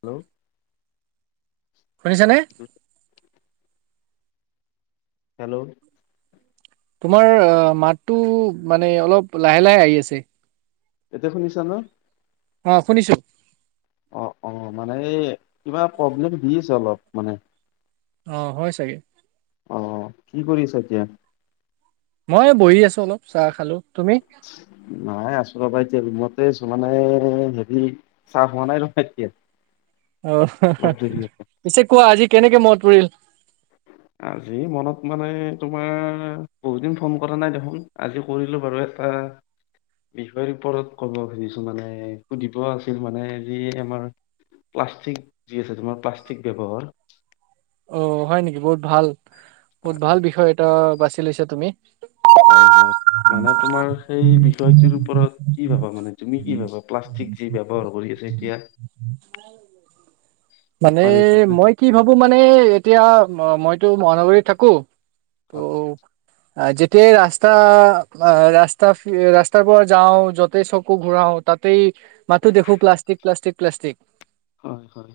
Hello শুনিছেনে? Hello তোমাৰ অ মাতটো মানে অলপ লাহে লাহে আহি আছে। এতিয়া শুনিছা ন? অ শুনিছো। অ অ মানে এই কিবা প্ৰব্লেম দিছে অলপ মানে। অ হয় চাগে। অ কি কৰিছ এতিয়া? মই এই বহি আছোঁ অলপ চাহ খালোঁ। নাই আছোঁ। ৰবা এতিয়া ৰুমতে আছোঁ মানে হেৰি চাহ হোৱা নাই ৰবা‌ এতিয়া। অহ' হশ অলপ দেৰি হশ হ'ব। পিছে কোৱা আজি কেনেকে মনত পৰিল। আজি মনত মানে তোমাৰ বহুত দিন ফোন কৰা নাই দেখোন আজি কৰিলোঁ বাৰু। পাৰ বিষয়ৰ ওপৰত ক'ব খুজিছোঁ মানে সুধিব আছিল মানে যি আমাৰ প্লাষ্টিক যি আছে তোমাৰ প্লাষ্টিক ব্যৱহাৰ অ' হয় নেকি? বহুত ভাল বহুত ভাল বিষয় এটা বাছি লৈছা তুমি। হয়, হয় মানে তোমাৰ সেই বিষয়টো ওপৰত কি ভাবা মানে তুমি কি ভাবা প্লাষ্টিক ঠিক যি ব্যৱহাৰ কৰি আছে এতিয়া। মানে মানুহবিলাকে মই কি ভাবোঁ মানে এতিয়া মইতো মহানগৰীত থাকো তো হয় আহ যেতিয়াই ৰাস্তা ৰাস্তা ৰাস্তাৰ পৰা যাওঁ যতেই চকু ঘূৰাও তাত তাতেই মাথো দেখো প্লাষ্টিক, প্লাষ্টিক, প্লাষ্টিক হয় হয়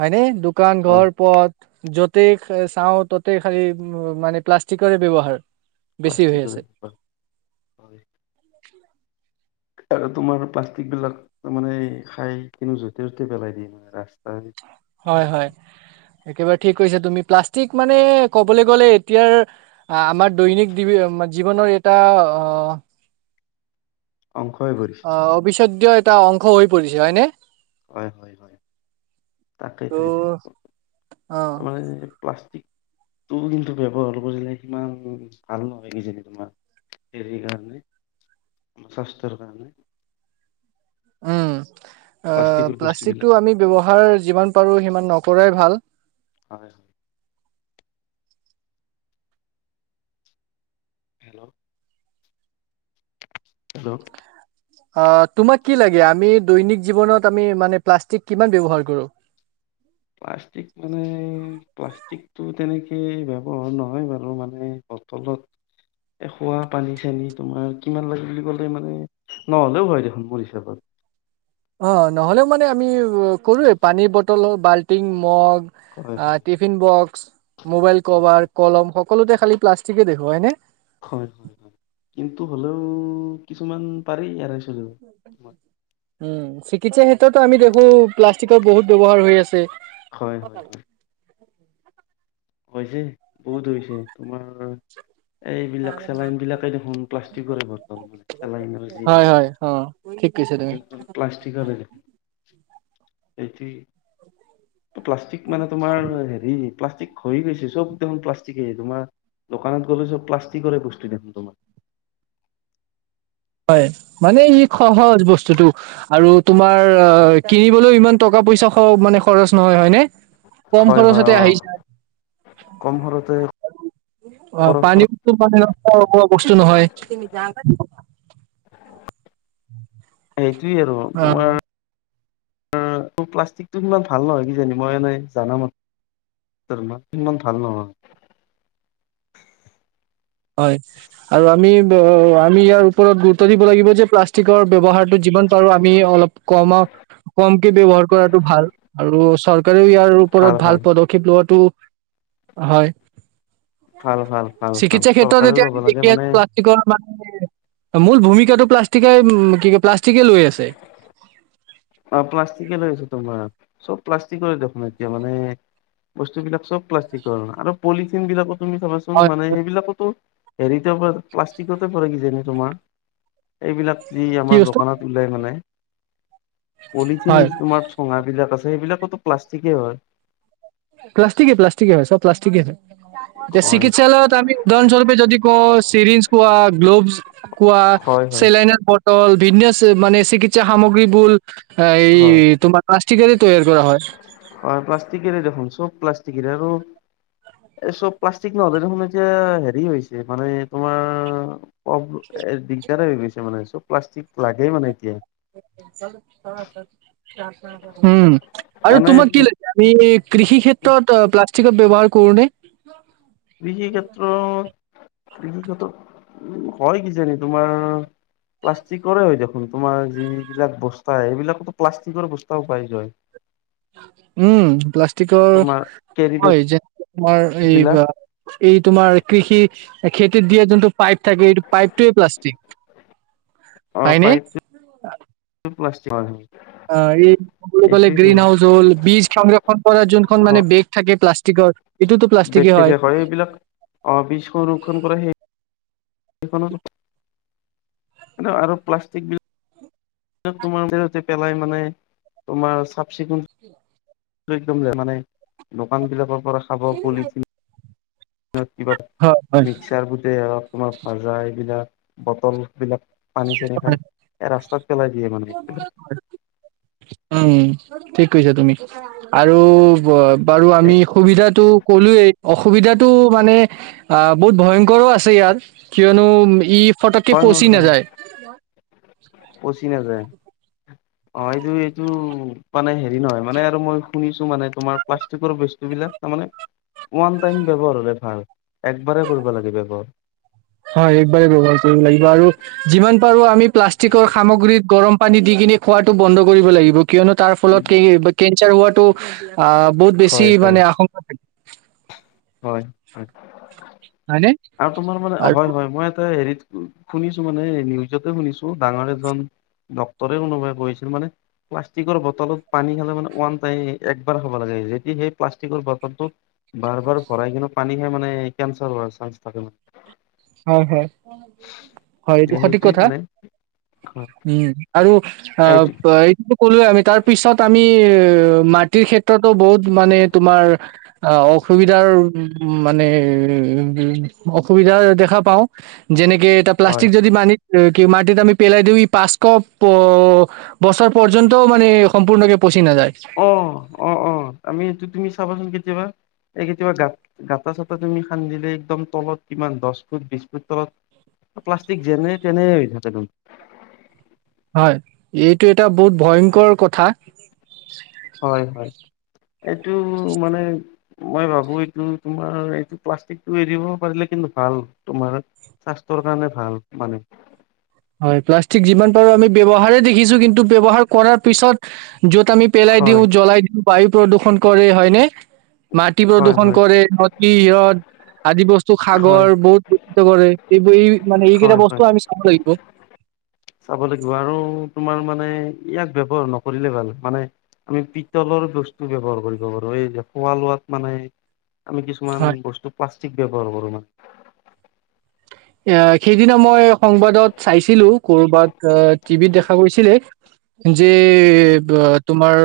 হয়নে? দোকান, হয় ঘৰ পত য'তেই চাওঁ, ত'তেই খালি মানে প্লাষ্টিকৰে ব্যৱহাৰ। বেছি হৈ আছে প্লাষ্টিকৰে কিবা। [unintelligible] আৰু তোমাৰ প্লাষ্টিক বিলাক মানে খাই কিন্তু য'তে ততে পেলাই দিয়ে মানে ৰাস্ত। হয়, হয় একেবাৰে ঠিক কৈছা তুমি প্লাষ্টিক ঠিক মানে ক'বলৈ গ'লে এতিয়াৰ আমাৰ দৈনিক দি জীৱনৰ এটা অহ' অংশই ভৰিছে। ইয়াৰ এটা অংশ হৈ পৰিছে হয়নে? হয়, হয়, হয়, ত' তাকেইটো এতিয়া অ তাৰ মানে প্লাষ্টিক তোৰ কিন্তু ব্যৱহাৰ কৰিলে সিমান ভাল নহয় কিজানি তোমাৰ হেৰি কাৰণে মুখস্থ কাৰণে উম, অ' প্লাষ্টিকৰ বস্তুবিলাক প্লাষ্টিকটো আমি ব্যৱহাৰ যিমান পাৰোঁ সিমান নকৰাই ভাল। হয়। হেল্ল' হেল্ল' অ' তোমাক কি লাগে, আমি দৈনিক জীৱনত আমি মানে প্লাষ্টিক কিমান ব্যৱহাৰ কৰোঁ। [unintelligible] প্লাষ্টিক মানে, প্লাষ্টিকতটো তেনেকে ব্যৱহাৰ নহয় বাৰু মানে বটলত এই, খোৱা পানী চানী তোমাৰ কিমান লাগে বুলি ক'লে মানে নহ'লেও হয় দেখোন মোৰ হিচাপত। অ' নহ'লেও মানে আমি কৰোৱে পানীৰ বটল হওঁক বাল্টিং, মগ হয় আহ হয় টিফিনবক্স, মোবাইল হয় হয়। কভাৰ, কলম, সকলোতে খালি প্লাষ্টিকে দেখোঁ হয়নে? হয়। কিন্তু, হ'লেও কিছুমান পাৰি ইয়াৰে উম, চিকিৎসা টোত আমি দেখোঁ প্লাষ্টিকৰ বহুত ব্যৱহাৰ হৈ আছে। হয়, হয়, হয়। [unintelligible] হৈছে, বহুত হৈছে। তোমাৰে [unintelligible] এইবিলাক চেলাইন বিলাকে দেখোন প্লাষ্টিকৰে বটল মানে চেলাইন যি হয় হেৰি হয় কৰে। অ ঠিক কৈছা তুমি বেলতল প্লাষ্টিকৰে এতি, প্লাষ্টিক মানে তোমাৰ হেৰি প্লাষ্টিক হৈ গৈছে চব [unintelligible] প্লাষ্টিকে তোমাৰ দোকানত গ'লে চব প্লাষ্টিকৰে বস্তু দেখোন তোমাৰ। মানে ই, খহজ বচ টো আৰু তোমাৰ অ', কিনিবলৈও ইমান টকা, পইচা খ-মানে খৰচ নহয় হয়নে? কম হয় হয় খৰচতে অ আহিচ কম খৰতে খৰ অ', পানী খৰ [unintelligible] সেইটোয়েই আৰু অ তোমাৰ [inaudible] প্লাষ্টিকটো সিমান ভাল নহয়, কিজানি মই এনেই জানা ম [unintelligible] ইমান ভাল নহয়। হয়, আৰু আমি, আমি ইয়াৰ ওপৰত গুৰুত্ব দিব লাগিব যে, প্লাষ্টিকৰ ব্যৱহাৰটো যি যিমান পাৰোঁ, আমি অলপ কমা-কমকে ব্যৱহাৰ কৰাতোঁ ভাল আৰু চ চৰকাৰেও ইয়াৰ ওপৰত ভাল পদক্ষেপ লোৱাটো, হয়। ভাল ভাল ভাল ভাল। সেইটো চৰকাৰেও যেতিয়া ল'ব লাগে দেখি মানে আছোঁ, প্লষ্টিকৰ মূল ভূমিকাটো প্লাষ্টিকে কি ক প্লাষ্টিকে লৈ আছে। অ' প্লাষ্টিকে লৈ আছে তোমাৰ চব প্লাষ্টিকৰে দেখোন এতিয়া মানে বস্তুবিলাক চব প্লাষ্টিকৰ আৰু পলিথিন বিলাকো তুমি চাবাচোন হয় মানে সেইবিলাকতো হেৰিতে প্লাষ্টিকতে পৰে কি জানি তোমাৰ এইবিলাক যি কি আমাৰ বস্তু দোকানত ওলাই মানে পলিথিন হয় তোমাৰ থুনাবিলাক আছে সেইবিলাকতো প্লাষ্টিকেই হয়। প্লাষ্টিকে প্লাষ্টিকে হয় চব প্লাষ্টিকে হয় এতিয়া হয় চিকিৎসালয়ত আমি উদাহৰণস্বৰূপে যদি কওঁ চিৰিঞ্জ কোৱা গ্ল'ভছ কোৱা হয় চেলাইন ভিন্ন মানে চিকিৎসা সামগ্ৰী বুল এই হয় তোমাৰ প্লাষ্টিকেৰে তৈয়াৰ কৰা হয়। হয় প্লাষ্টিকেৰে দেখোন চব প্লাষ্টিকৰে আৰু এই চব প্লাষ্টিক নহলে দেখোন এতিয়া হেৰি হৈছে মানে তোমাৰ, এই দিগদাৰেই হৈ গৈছে মানে চব প্লাষ্টিক লাগেই মানে এতিয়া। উম আৰু এনে তোমাক কি লাগ, ই কৃষি ক্ষেত্ৰত প্লাষ্টিকৰ ব্যৱহাৰ কৰোনে? কৃষি ক্ষেত্ৰত কৃষিক ক্ষেত্ৰত উ হয় কিজানি তোমাৰ প্লাষ্টিকৰে হয় দেখোন তোমাৰ যিবিলাক বস্তা এইবিলাকতো প্লাষ্টিকৰ বস্তাও পাই যায়। উম প্লাষ্টিকৰ তোমাৰ কেৰি বেগ হয় যে তোমাৰ এই বিলাক বা এই তোমাৰ কৃষি খেত দিয়া যোনটো পাইপ থাকে এইটো পাইপটোৱেই প্লাষ্টিক। হয়নে। পাইপ অ হয়। অ [unintelligible] কলে এইটোৱেতো গ্ৰীণ হাউচ হ'ল বীজ সংৰক্ষণ কৰাৰ যোনখন মানে বেগ থাকে প্লাষ্টিক, [unintelligible] হয় এইবিলাক অ বীজ সংৰক্ষণ কৰা সেই সেইখন আৰু প্লাষ্টিক বিলা তোমাৰ [unintelligible] পেলাই মানে তোমাৰ চাফ চিকুণ। একদম মানে দোকান বিলাকৰ পৰা খাব পলিথি কিবা হয়, হয়। মিক্সাৰ [unintelligible] ভাজা এইবিলাক বটল বিলাক। পানী চানী হয়, খাই এ ৰাস্তাত পেলাই দিয়ে মানে এইবিলাক। উম ঠিক কৈছা তুমি। আৰু বাৰু আমি সুবিধাটো কলোয়েই অসুবিধাটো মানে অ বহুত ভয়ংকৰো আছে ইয়াৰ কিয়নো ই ফটকে হয় হয় পচি হয় নাযায়। [unintelligible] অ এইটো এইটো মানে হেৰি নহয় মানে আৰু মই শুনিছো মানে তোমাৰ প্লাষ্টিকৰ বস্তু বিলাক। তাৰ মানে ওৱান টাইম ব্যৱহাৰ হলে ভাল একবাৰেই কৰিব লাগে ব্যৱহাৰ হয়, [unintelligible] আৰু যিমান পাৰো আমি প্লাষ্টিকৰ সামগ্ৰীত গৰম পানী দি কিনি খোৱাটো বন্ধ কৰিব লাগিব কিয়নো তাৰ ফলত কি কেঞ্চাৰ হোৱাটো আ বহুত বেছি হয় হয় মানে আশংকা থাকে হয়নে আৰু তোমাৰ মানে আৰু হয় হয় মই এটা হেৰি শুনিছো মানে নিউজতে শুনিছো ডাঙৰ এজন ডক্তৰে কোনোবাই কৈছিল মানে প্লাষ্টিকৰ বটলত পানী খালে মানে ওৱান টাইম একবাৰ খাব লাগে যদি সেই প্লাষ্টিকৰ বটলটোত বাৰ বাৰ ভৰাই কিন্তু পানী খালে মানে কেঞ্চাৰ হোৱাৰ চান্স থাকে হয় হয় হয় এইটো মানে সঠিক সেইটোৱে কথা মানে হয় উম আৰু এইটো [inaudible] কলোৱেই আমি তাৰ পিছত আমি মাটিৰ ক্ষেত্ৰতো বহুত মানে তোমাৰ অসুবিধা মানে অসুবিধাই [unintelligible] দেখা পাওঁ যেনেকে এটা হয় প্লাষ্টিক যদি মানি কি মাটিত আমি পেলাই দিওঁ ই পাঁচশ বছৰ পৰ্যন্তও মানে সম্পূৰ্ণকে পচি নাযায় অ অ অ আমিটো তুমি চাবাচোন কেতিয়াবা এই কেতিয়াবা গা গাঁতা চাটা তুমি খান্দিলে একদম তলত কিমান দশ ফুট বিশ ফুট তলত প্লাষ্টিক যেনে তেনে হৈ থাকে হয় এইটো এটা বহুত ভয়ংকৰ কথা হয় হয় এইটো মানে মই ভাবো এইটো তোমাৰ এইটো প্লাষ্টিকটো এৰিব পাৰিলে কিন্তু ভাল তোমাৰ স্বাস্থ্যৰ কাৰণে ভাল মানে হয় প্লাষ্টিক যিমান পাৰো আমি ব্যৱহাৰে দেখিছো কিন্তু ব্যৱহাৰ কৰাৰ পিছত য'ত আমি পেলাই দিওঁ হয় জ্বলাই দিওঁ বায়ু প্ৰদূষণ কৰে হয়নে মাটি হয় প্ৰদূষণ হয় কৰে নদী ইয়ত আদি বস্তু হয় সাগৰ বহুত [unintelligible] কৰে এই এই মানে হয় এইকেইটা হয় বস্তুও আমি চাব লাগিব চাব লাগিব আৰু তোমাৰ মানে ইয়াক ব্যৱহাৰ নকৰিলে ভাল মানে আমি পিতলৰ বস্তু ব্যৱহাৰ কৰিব পাৰো এই যে খোৱা লোৱাত মানে আমি কিছুমান হয়। বস্তু প্লাষ্টিক ব্যৱহাৰ কৰোঁ মানে [unintelligible] এ সেইদিনা মই সংবাদত চাইছিলো কৰবাত টিভিত দেখা গৈছিলে যে তোমাৰ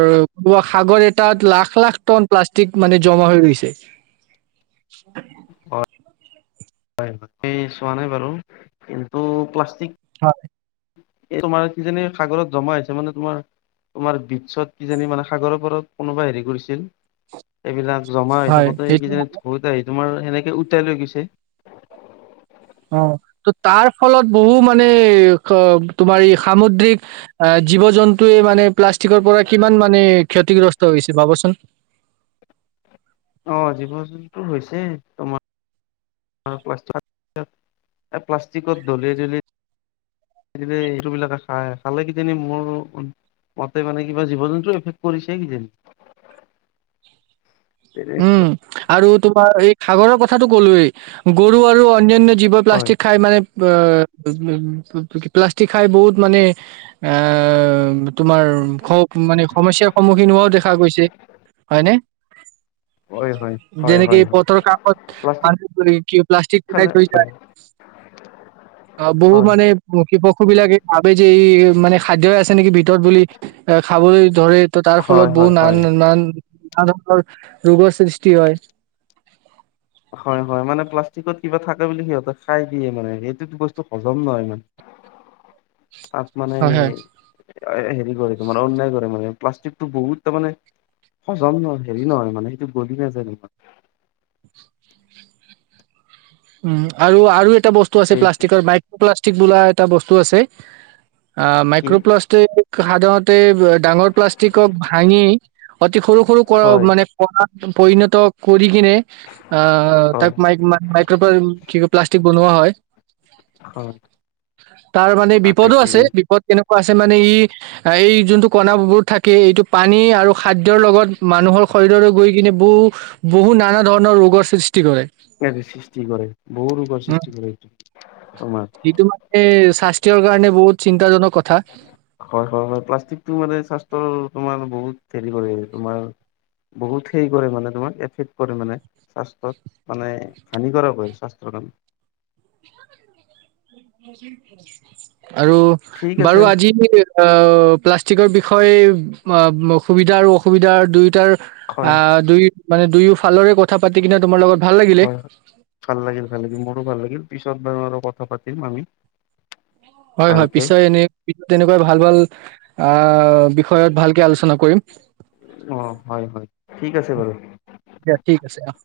সাগৰ এটাত লাখ লাখ টন প্লাষ্ট ি [unintelligible] ক মানে জমা হৈ ৰৈছে হয় হয় চোৱা নাই বাৰু কিন্তু প্লাষ্টিক হয় এই তোমাৰ কিজানি সাগৰত জমা হৈছে মানে তোমাৰ তোমাৰ বিচ্ছত কিজানি মানে সাগৰৰ পাৰত কোনোবা হেৰি কৰিছিল এইবিলাক জমা হৈ হয় থাকোতে সেইটো কিজানি ঢৌতে আহি তোমাৰ সেনেকে উটাই লৈ গৈছে অ ত তাৰ ফলত বহু মানে তোমাৰ এই সামুদ্ৰিক আহ জীৱ জন্তুৱে মানে প্লাষ্টিকৰ পৰা কিমান মানে ক্ষতিগ্ৰস্ত হৈছে ভাবাচোন আহ জীৱ জন্তুৰ হৈছে তোমাৰ া [unintelligible] প্লাষ্টিকত ধলি ধলি স এইটো বিলাকে খাই খালে কিজানি মোৰ মতে মানে কিবা জীৱ জন্তু এফেক কৰিছে কিজানি উম তেনেকুৱা আৰু তোমাৰ এই সাগৰৰ কথাটো কলোৱেই গৰু আৰু অন্যান্য জীৱ্ই হয় প্লাষ্টিক খাই মানে অ উ [unintelligible] প্লাষ্টিক খাই বহুত মানে আ তোমাৰ খ মানে সমস্যাৰ সন্মুখীন হোৱাও দেখা গৈছে হয়নে হয় হয় হয় যেনেকে হয় এই হয় পথৰ কাষত প্লাষ্টিক মাৰ পিট কৰি প্লাষ্টিক পেলায় খালে থৈ হয় যায় [unintelligible] অ বহু মানে পশু বিলাকে ভাবে যে ই মানে খাদ্য আছে নেকি ভিতৰত বুলি এ খাবলৈ ধৰে। ত, তাৰ হয় ফলত হয় বহুত নান হয় ন ধৰণৰ ৰোগৰ সৃষ্টি হয়। হয় - হয় মানে প্লাষ্টিকত কিবা থাকে বুলি সিহতে খাই দিয়ে মানে এইটো বস্তু হজম নহয় ইমান। তাত মানে হয় হয় হেৰি কৰে তোমাৰ অন্যায় কৰে মানে প্লাষ্টিকটো বহুত তাৰানে হজম নহয় হেৰি নহয় মানে সেইটো গলি নাযায় তোমাৰ উম আৰু আৰু এটা বস্তু আছে এই প্লাষ্টিকৰ মাইক্ৰ প্লাষ্টিক বোলা এটা বস্তু আছে। অ, কি মাইক্ৰোপ্লাষ্টিক সাধাৰণতে ডাঙৰ প্লাষ্টিকক ভাঙি অতি সৰু - সৰু হয় মানে কৰা পৰিণত কৰি কিনে আ হয় তাক মাইক মান ম ত কি প্লাষ্টিক বনোৱা হয়। হয় তাৰ মানে বিপদো আছে তাকেইতো বিপদ কেনেকুৱা আছে মানে ই এই যোনটো কণবোৰ থাকে এইটো পানী আৰু খাদ্যৰ লগত মানুহৰ শৰীৰলৈ গৈ কিনে বহু - বহু নানা ধৰণৰ ৰোগৰ সৃষ্টি কৰে। স সৃষ্টি কৰে বহু ৰপৰ সৃষ্টি কৰে এইটো। তোমাৰ সেইটো মানে স্বাস্থ্যয়ৰ কাৰণে বহুত চিন্তাজনক কথা। হয় - হয় - হয় প্লাষ্টিকটো মানে স্বাস্থ্যৰ তোমাৰ বহুত হেৰি কৰে তোমাৰ বহুত সেই কৰে মানে তোমাক এফেক্ট কৰে মানে স্বাস্থত মানে হানিকাৰক স্বাস্যৰ কাম আৰু ঠিক বাৰু আছে আজি প্লাষ্টিকৰ বিষয় বিষয় অ, সুবিধা আৰু অসুবিধা দুয়োটাৰ হয়, আহ, দুই মানে দুয়ো ফালৰে কথা পাতি কিনে তোমাৰ লগত ভাল লাগিলে হয় ভাল লাগিল - ভাল লাগিল মোৰো ভাল লাগিল পিছত বাৰু আৰু কথা পাতিম আমি। হয় - হয় ভালকে পিছ এনে পিছত এনেকুৱাই ভাল - ভাল আহ, বিষয়ত ভালকে আলোচনা কৰিম। অ', হয়, হয় ঠিক আছে বাৰু। দিয়া ঠিক আছে আহ,